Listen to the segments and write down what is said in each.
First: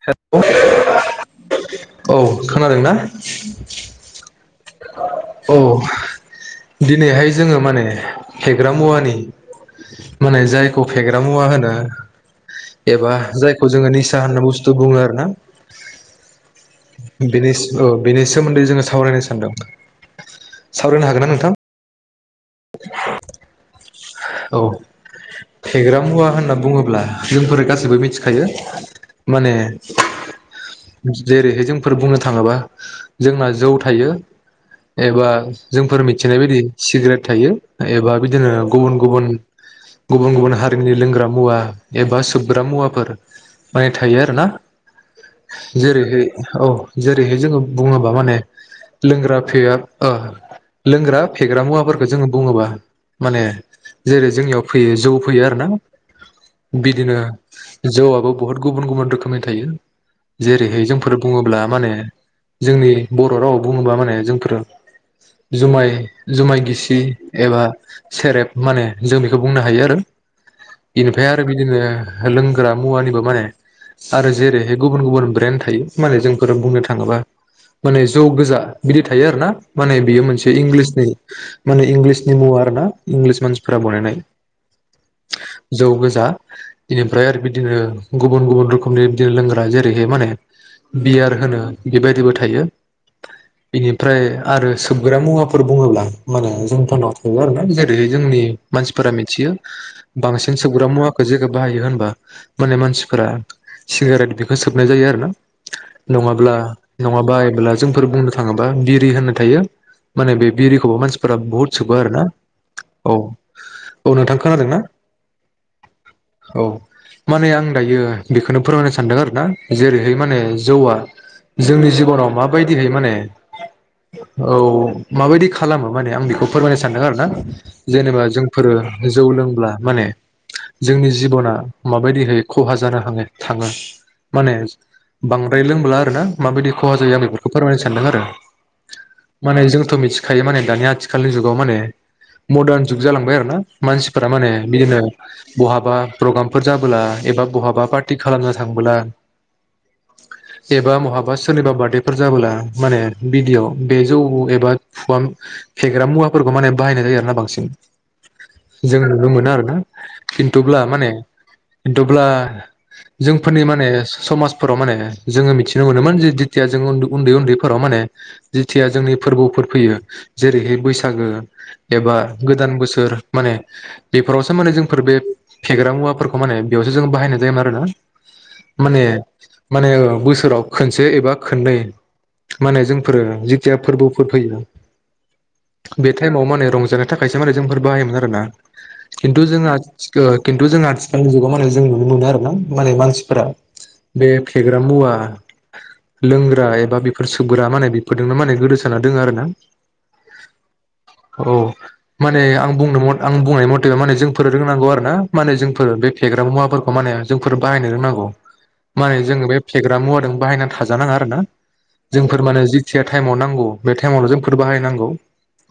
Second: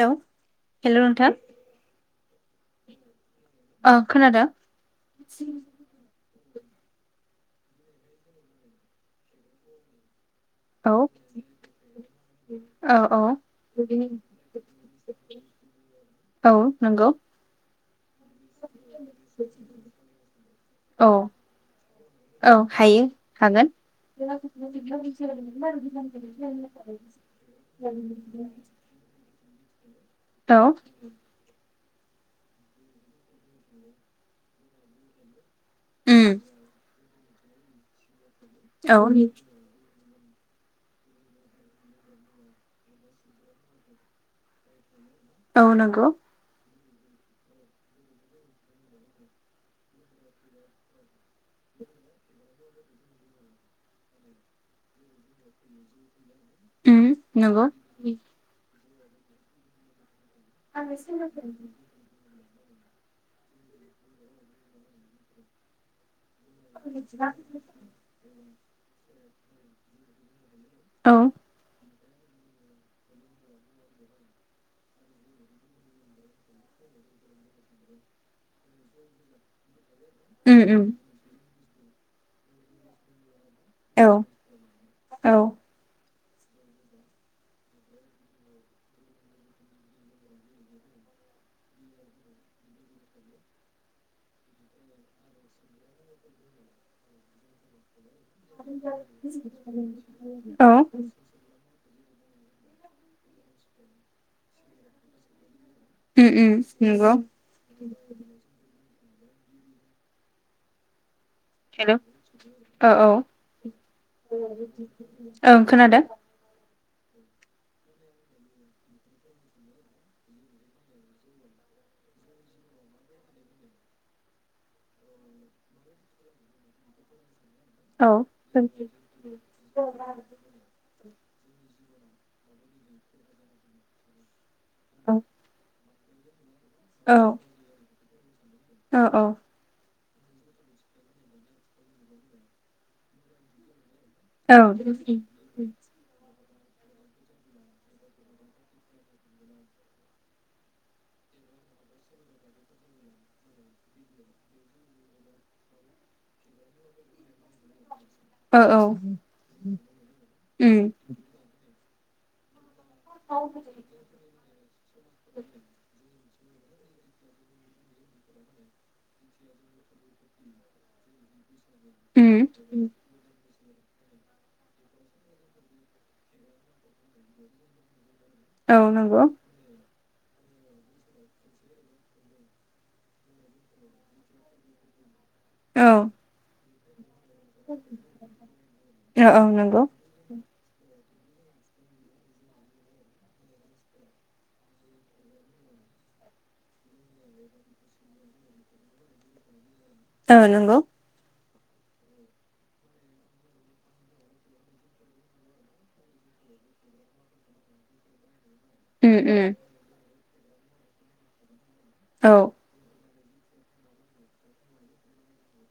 Hello hello hello नोंथां औ खोनादों ना। ओ खोनादों औ। दिनैहाय जोङो माने फेग्रा मुवानि। माने जायखौ औ फेग्रा मुवा होनो औ एबा औ जायखौ जोङो निसा होनना बुस्थु बुङो आरो ना। नोंगौ। बेनि औ। बेनि सोमोन्दै जोङो सावरायनो सानदों सावरायनो औ हागोन ना नोंथां। औ हायो हागोन औ फेग्रा मुवा होनना बुङोब्ला जोंफोर गासैबो मिथिखायो माने औ जेरैहाय जों फोर बुंनो थाङोबा जोंना जौ थायो एबा जोंफोर उम मिथिनाय बायदि सिग्रेट थायो एबा बिदिनो गुबुन औ गुबुन गुबुन गुबुन हारिनि लोंग्रा मुवा एबा सोबग्रा मुवाफोर माने थायो आरो ना औ नंगौ जेरैहाय औ जेरैहाय जोङो बुङोबा माने लोंग्रा फेया ओ लोंग्रा फेग्रा मुवाफोरखौ जोङो बुङोबा माने जेरै जोंनियाव फैयो जौ फैयो आरोना। उम बिदिनो नंगौ जौआबो बहुत गुब गुबुन गुबुन रोखोमनि थायो जेरैहाय जोंफोर बुङोब्ला माने जोंनि बर' रावाव बुङोबा माने जोंफोरो जुमाय जुमाय गिसि एबा सेरेब माने जोंनि खौ बुंनो हायो आरो। औ बेनिफ्राय आरो बिदिनो लोंग्रा मुवानिबो माने आरो जेरैहाय गुबुन गुबुन ब्रेन्ड थायो माने जोंफोर बुंनो थाङोबा माने जौ गोजा बिदि थायो आरोना माने बियो मोनसे उम उम इंलिसनि माने इंलिस दङ आरोना इंलिस मानसि फोरा औ बनायनाय औ जौ गोजा इनिफ्राय आरो बिदिनो गुबुन गुबुन रोखोमनि बिदिनो लोंग्रा जेरैहाय माने बियार होनो बेबायदिबो थायो बेनिफ्राय आरो सोबग्रा मुवाफोर बुङोब्ला माने जोंफोरनाव दङ आरोना जेरै जोंनि मानसिफोरा मिथियो बांसिन औ सोबग्रा मुवाखौ जोङो बाहायो होनबा माने मानसिफोरा सिगारेट बेखो सोबनाय जायो आरोना‌। उम नङाब्ला उम नंगौ नङाबाब्ला जोंफोर बुंनो थाङोबा बिर रि होननाय थायो माने बिरिखौबो मानसिफोरा बुहुत हेल' सोबो आरोना औ औ औ नोंथां खोनादोंना ओं खोनादो औ माने आं दायो बेखोनो फोरमायनो सानदों आरोना जेरैहाय माने जौआ जोंनि जिबनाव माबायदिहै माने औ माबायदि खालामो माने आं बेखौ फोरमायनो सानदों आरोना। औ जेनेबा औ जोंफोरो जौ लोंब्ला माने जोंनि जिब'ना माबायदिहाय खहा जानो हाङो थाङो माने बांद्राय लोंब्ला [unintelligible] माबायदि खहा औ जायो आं बेफोरखौ फोरमायनो सानदों आरो। औ औ माने जोंथ' मिथि थायो माने दानि आथि खालनि जुगाव माने मदार्न जुग जालांबाय आरोना। मानसिफोरा माने औ बिदिनो बहाबा प्रग्राम फोर जाबोला एबा बहाबा पार्टि खालामनो थांबोला एबा बहाबा सोरनिबा बार्डेफोर जाबोला माने बिदियाव बे जौ एबा फुवाम फेग्रा मुवाफोरखौ माने बाहायनाय जायो आरोना बांसिन। औ जों नुनो मोनो आरो ना उम खिनथुब्ला माने खिनथुब्ला जोंफोरनि माने समाजफोराव माने जोङो मिथिनो मोनोमोनजे जेथिया जों उन्दै उन्दैफोराव माने जेथिया जोंनि फोरबोफोर फैयो जेरैहाय बैसागो एबा उम गोदान बोसोर माने बेफोरावसो माने जोंफोर बे फेग्रा मुवाफोरखौ माने बेयावसो जों बाहायनाय जायोमोन आरोना। औ माने नंगौ माने बोसोराव खोनसे एबा खोननै माने जोंफोरो जिथिया फोरबोफोर फैयो औ बे टाइमाव माने रंज नि थाखायसो मारै जोंफोर बाहायोमोन आरोना औ खिन्थु औ जोंहा नंगौ खिन्थु जोंहा आथिखालनि जुगाव माने जों नुनो मोनो आरो ना। माने मानसिफोरा बे फेग्रा मुवा लोंग्रा एबा बेफोर सुग्रा माने बेफोरजोंनो माने गोदोसोना दोङो आरो ना? ओ नोंगौ। औ माने आं बुंनो आं बुंनाय मथेब माने जोंफोर रोंनांगौ आर ना माने जोंफोर बे फेग्रा मुवाफोरखौ माने जोंफोर बाहायनो रोंनांगौ। माने उम जोङो उम बे फेग्रा मुवा दों बाहायनानै थाजानाङा आरो ना। औ जोंफोर माने जिथिया। टाइमाव नांगौ बे टाइमावल' जों फोर बाहायनांगौ।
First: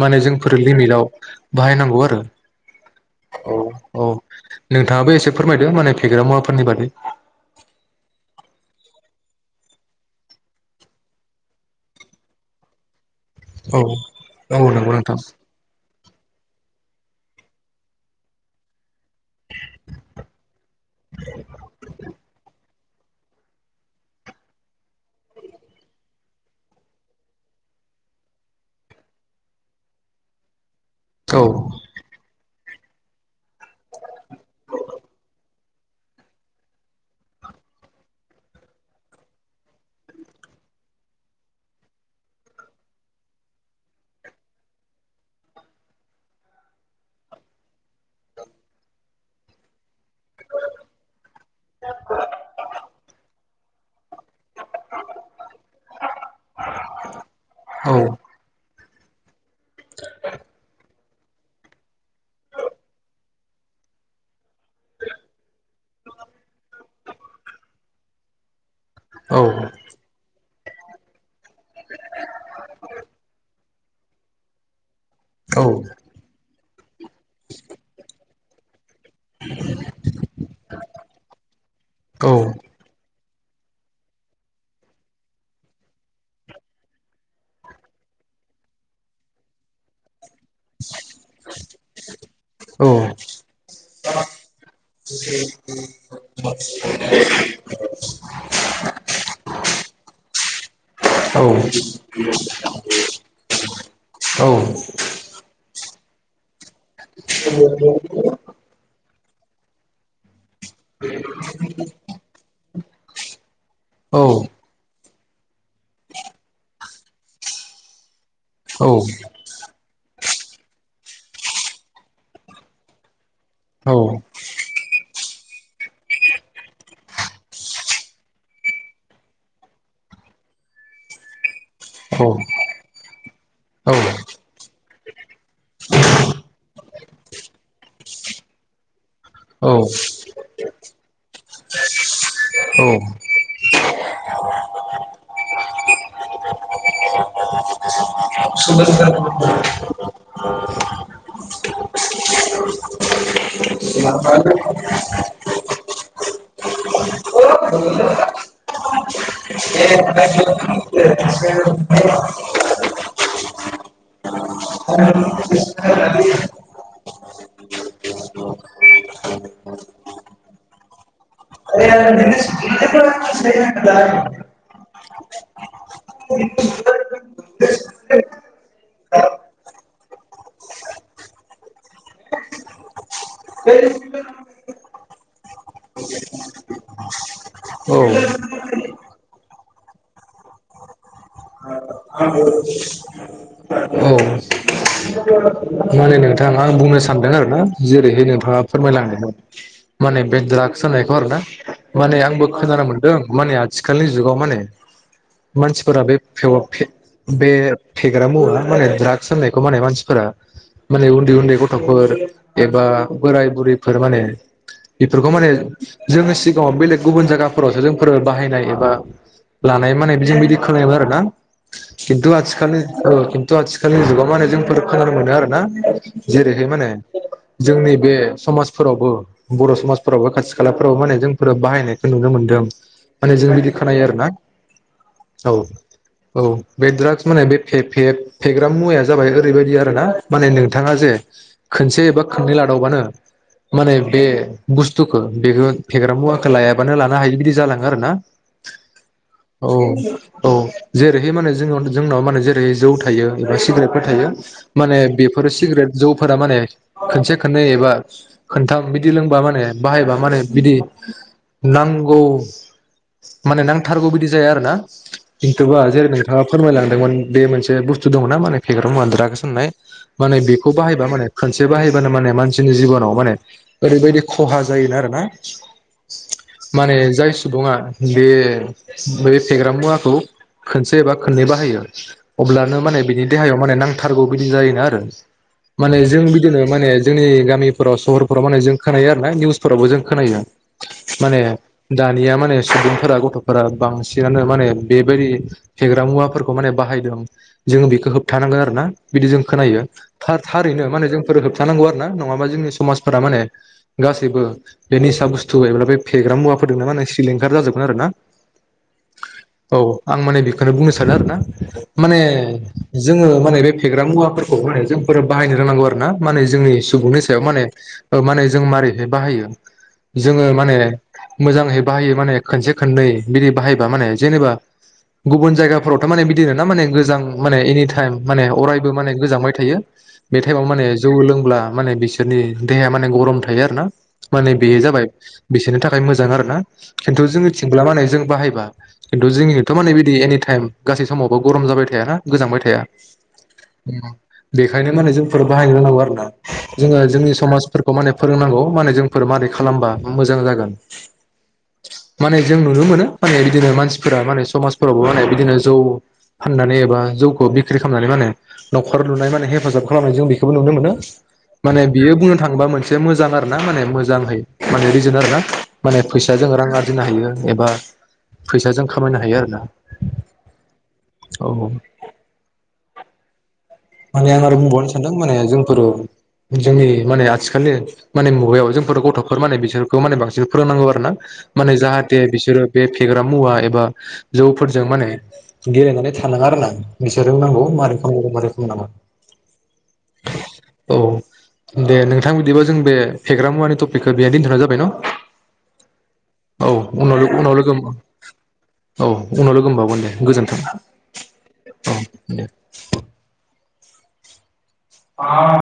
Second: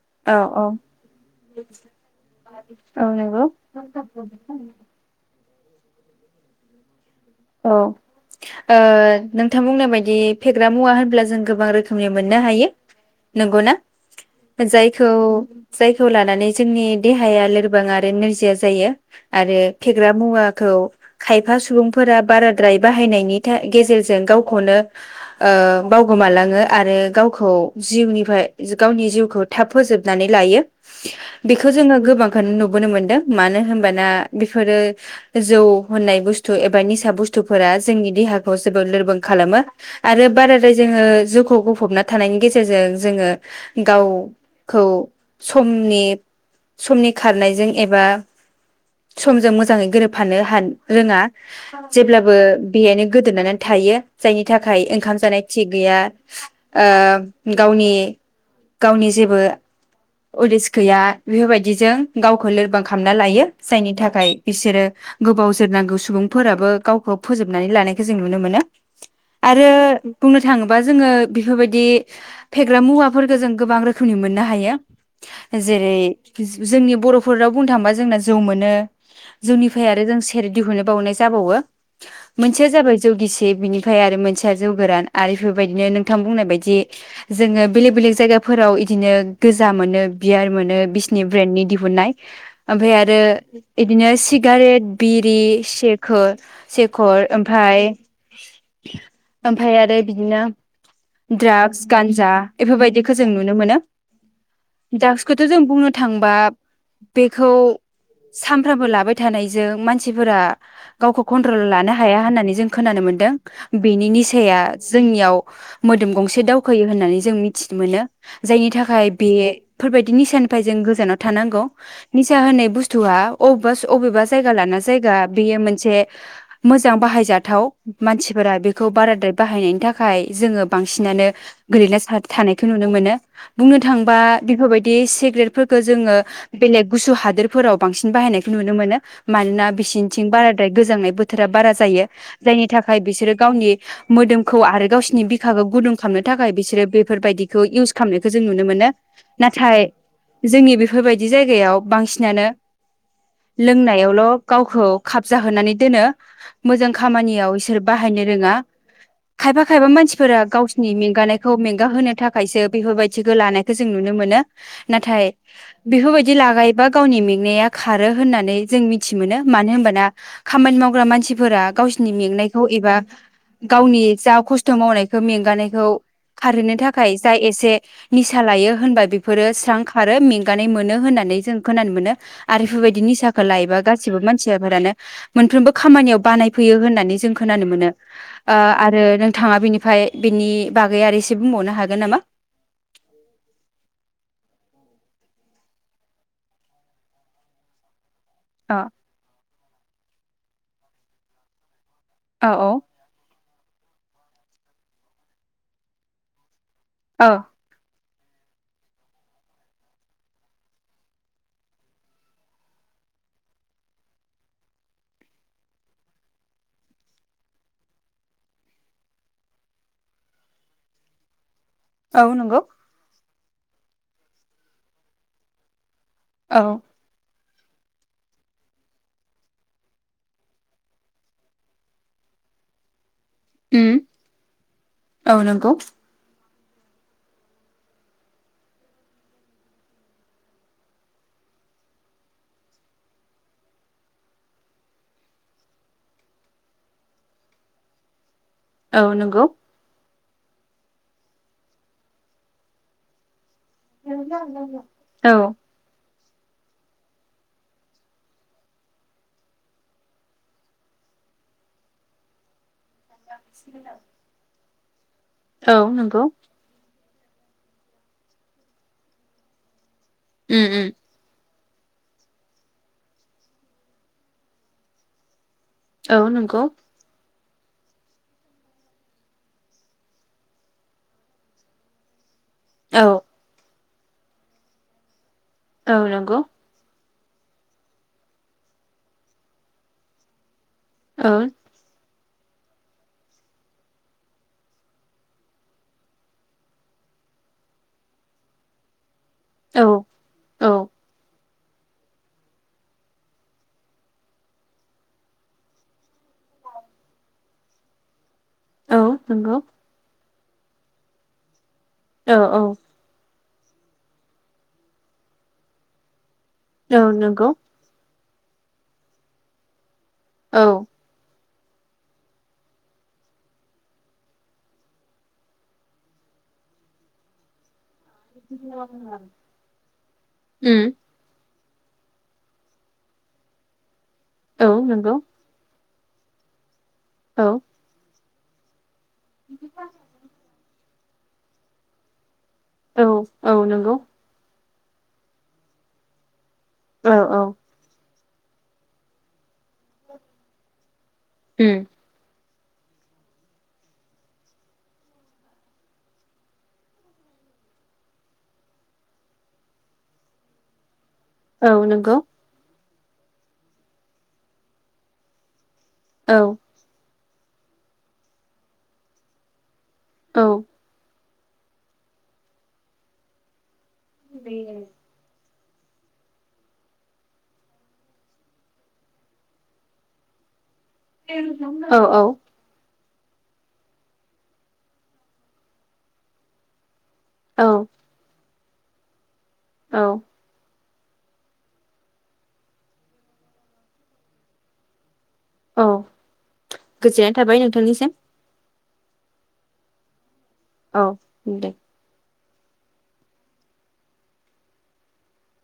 माने औ जोंफोर औ लिमिटआव बाहायनांगौ आरो, औ औ औ नोंथाङाबो एसे फोरमायदों माने फेग्रा मुवाफोरनि बादै। औ ओ नोंथां बुंनाय बायदि फेग्रा मुवा होनब्ला जों गोबां रोखोमनि मोननो हायो। नंगौ ना औ औ नंगौ जायखौ नोंथां जाय थौ लानानै जोंनि देहाया लोरबां आरो नोरजिया जायो। आरो फेग्रा मुवाखौ खायफा सुबुं बाराद्राय बाहायनायनि गेजेरजों गावखौनो बावगोमालाङो आरो गावखौ जिउनिफ्राय गावनि। औ बेखौ जोङो गोबांखौनो नुबदों। नुनो मोन्दों मानो होनबा बेफोरो जौ होननाइ बुसथु निसा सुबुंफोरा जोंनि देहाखौ जेबोद लोरबां खालामो, आरो बारदाइ जोओ जङो जौखौ गफबना थानायनि गेजेरजों जोङ गावखौ सनि खारनायजों एबा मोजाङै गोरोब। फानो ह जेब्लाबो बे [inaudible] थायो। जायनि थाखाय ओंखाम जानाय थि गैया, अ गावनि औ गावनि जेबो उदिस गैया। बेफोरबायदिजों गावखौ लोरबां खालामना लायो जायनि थाखाय। बिसोरो गोबाव जोरनांगौ सुबुं फोराबो गावखौ फोजोबनानै लानायखौ जों नुनो मोनो। औ आरो बुंनो थाङोबा जोङो बेफोरबायदि फेग्रा मुवाफोरखौ जों गोबां रोखोमनि मोननो हायो। औ जेरै जोंनि बर' फुराव बुंनो थाङोब्ला जोंना। जौ मोनो। जोंनिफ्राय आरो जों सेर दिहुननो बावनाय जाबावो औ मोनसेया जाबाय जौगिसि। बिनिफ्राय आरो मोनसेया जौ गोरान आरो बेफोरबायदिनो नोंथां बुंनाय बायदि जोङो बेलेक बेलेग जायगाफोराव इदिनो गोजा मोनो। बियार मोनो बिसिनि ब्रेन्डनि दिहुननाय ओमफ्राय आरो बिदिनो सि गारेट बिरि सेक सेखर ओमफाय ओमफाय आरो बिदिनो द्राग्स गान्जा एफोरबायदिखौ जों नुनो मोनो। औ खौथ' जों बुंनो थांबा बेखौ सानफ्रामबो लाबाय थानायजों मानसिफोरा गावखौ कन्ट्रल लानो हाया होननानै जों खोनानो मोन्दों बेनि निसाया जोंनि याव मोदोम गंसे दावखोयो होननानै जों मिथिनो मोनो जायनि थाखाय बे फोरबायदि निसानि फाय जों गोजानाव थानांगौ निसा होननाय बुस्थुआ अबा अबेबा जायगा लाना जायगा बेयो मोन से मोजां बाहायजाथाव मानसिफोरा बेखौ बाराद्राय बाहायनायनि थाखाय जोङो बांसिनानो गोलैसोना थानायखौ नुनो मोनो। बुंनो थांबा बेफोरबायदि सिग्रेटफोरखौ जोङो बेलेग गुसु हादोरफोराव बांसि बाहायनायखौ नुनो मोनो। मानोना बेसिनिथिं बारा ओमफ्राय गोजांनाय बोथोरा बारा जायो जायनि थाखाय बिसोरो गावनि मोदोमखौ आरो गावसिोरनि बिखाखौ गुदुं खालामनो थाखाय बिसोरो बेफोरबायदिखौ इउस खालामनायखौ जों नुनो मोनो नाथाय जोंनि बेफोरबायदि जायगायाव बांसिनानो लोंनायावल' गावखौ होनानै दोनो मोजां खामानियाव इसोर बाहायनो रोङा। खायफा खायफा मानसिफोरा गावसिनि मेंगानायखौ मेंगाहोनो थाखायसो बेफोरबायदिखौ लानाय खौ जों नुनो मोनो। नाथाय बेफोरबायदि लागायोबा गावनि मेंनाया खारो होननानै जों मिथि मोनो मानो होनबाना खामानि मावग्रा मानसि फोर गावसिोरनि मेंनायखौ एबा गावनि जा खस्थ' मावनाय हो मेंगानायखौ खारहोनो थाखाय जा एसे निसा लायो होनबा बेफोरो स्रां खारो मेंगानाय मोनो होननानै जों खोनानो मोनो आरो बेफोरबायदि निसाखौ लायोबा गासिबो मानसिफोरानो मोनफ्रोमबो खामानियाव बानायफैयो होननानै जों खोनानो मोनो ओ आरो नोंथाङा बिनिफ्राय बेनि बागै आरो एसे बुंबावनो हागोन नामा? बिथांआ बुंनो सानदों आरो ना जेरै नोंथाङा अ फोरमायलांओ माने बे द्रा गस सान्नायखौ आरो ना। माने आंबो औ खोनानो मोनदों माने आथिखालि जुगाव माने मानसिफोरा बे खौ फे औ बे फेग्रा मुआ माने द्रागस होननायखौ माने मानसिफोरा माने उन्दै उन्दै गथ'फोर एबा बोराय बुरैफोर माने बेफोरखौ माने जोंनि सिगाङाव बेलेग गुबुन जायगाफोरावसो जोंफोरो बाहायनाय एबा लानाय माने बिदि खोनायोमोन आरो ना। औ खिनथु नंगौ आथिखालि ओ थ' आथिखालनि जुगाव माने जोंफोर खोनानो मोनदों आरो ना। औ जेरैहाय माने जोंनि बे समाजफोरावबो बर' समाजफोरावबो खाथि खालाफोरावबो माने जोंफोर बाहायनायखौ नुनो मोनदों। माने जों बिदि उम खोनायो आरोना औ। औ बे दड्राग्स माने बे फे-फे-फेग्रा मुवाया जाबाय ओरैबायदि आरो ना माने नों थाङा जे खोनसे एबा खोननै लादावबानो माने बे बुस्थुखौ बेखौ फेग्रा मुवाखौ लायाबानो लानो हायि बिदि जालाङो आरो ना। औ नंगौ। औ औ जेरैहाय माने जोंन जोंनाव माने जेरैहाय जौ थायो। एबा सिग्रेटफोर थायो माने औ बे जौफोरा माने खोनसे खोननै एबा खोनथाम बिदि लोंबा माने बाहायबा माने बिदि नांगौ। माने नांथारगौ बिदि जाया आरो ना। [inaudible] औ खिन्थुबा जेरै नंगौ नोंथाङा फोरमायलांदोंमोन। बे मोनसे बुस्थु दङना माने फेग्रा मुवा ड्राकस होननाय। माने उम बेखौ उम बाहायबा माने खोनसे ए बाहैबानो माने मानसिनि जिबनाव माने ओरैबायदि खहा जायोना आरो ना। औ नंगौ। सुबुङा बे बै फेग्रा मुवाखौ खनसे एबा खननै बाहायो। अब्लानो माने औ बिनियाव माने नां थारगौ बिदिनो जायोना आरो। [inaudible] औ माने जों नंगौ बिदिनो माने जोंनि गामिफोराव सहरफोराव माने जों खोनायो आरो ना निउसफोरावबो जों खोनायो। औ माने दा निया माने स्टुदेन्टफोरा गथ'फोरा बांसिनानो माने बेबायदि फेग्रा मुवाफोरखौ माने बाहायदों जोङो बेखौ होबथानांगोन आरो ना। बिदि जों खोनायो। औ थार थारैनो औ माने जोंफोर गो थानांगौ आरोना नङाबा जोंनि समाजफोरा माने गासैबो बे निसा बुस्थु एबा बे फेग्रा मुवाफोरदोंनो माने सिलिंखार जाजोबगोन आरोना। औ नंगौ औ आं माने बे बेखौनो बुंनो सानो आरोना माने औ जोङो माने बे फेग्रा मुवाफोरखौ अराय जों फोर बाहायनो रोंनांगौ आरोना माने जोंनि औ सुबुंनि सायाव नंगौ माने ओ माने जों मारैहाय बाहायो जोङो औ माने मोजाङै बाहायो माने खोनसे खोननै बिदि बाहायबा माने जेनेबा गुबुन जायगाफोरावथ' माने बिदिनोना माने गोजां माने एनि टाइम माने अरायबो माने गोजांबाय थायो। बे टाइमाव उम माने जौ लों ब्ला माने बिसोरनि देहाया माने गरम थायो आरोना। माने औ बेयो जाबाय नंगौ बिसोरनि था बाय मोजां आरोना। खिन्थु औ जोंनिथिंब्ला मानो जों बाहाय बा खिन्थु जों एथ' माने बिदि एनि टाइम गासै समावबो गरम जाबाय थायाना गोजांबाय थाया औ औ नोंगौ बेखायनो माने जोंफोर बाहायनो रोंनांगौ आरोना। जोङो औ जोंनि औ समाजफोरखौ माने फोरोंनांगौ माने जोंफोर मारै खालामबा मोजां जागोन उम माने जों नुनो मोनो माने बिदिनो मानसिफोरा माने समाजफोरावबो माने बिदिनो जौ फाननानै एबा जौखौ बिक्रि खालामनानै माने न'खर लुनाय माने हेफाजाब खालामनाय जों बेखौबो नुनो मोनो। औ माने बियो नंगौ बुंनो थाङोबा मोनसे बे मोजां आरो ना माने मोजांहै माने रिजोन आरो ना माने औ फैसाजों रां आरजिनो हायो। एबा फैसाजों खामायनो हायो आरो ना औ औ औ माने आं आरो बुंबावनो सानदों माने जों [unintelligible] जोंनि माने आथिखालनि माने मुगायाव जोंफोर गथ'फोर माने बिसोरखौ माने बांसिन फोरोंनांगौ। [unintelligible] माने जाहाथे बिसोरो बे पि फेग्रा मुवा एबा जौफोरजों माने गेलेनानै थानाङा आरोना? बिसोरो बुंनांगौ औ मारै खांनांगौ मारै [unintelligible] औ औ दे नोंथां बिदिबा जों बे फेग्रा मुवानि टपिकखौ बेनो दोनथ'नाय जाबाय न? औ औ उनाव गोजोननाय उनाव थाबाय लोगो नोंथांनिसिम औ उनाव लोगो मोनबावगोन दे गोजोन औ दे [inaudible] आ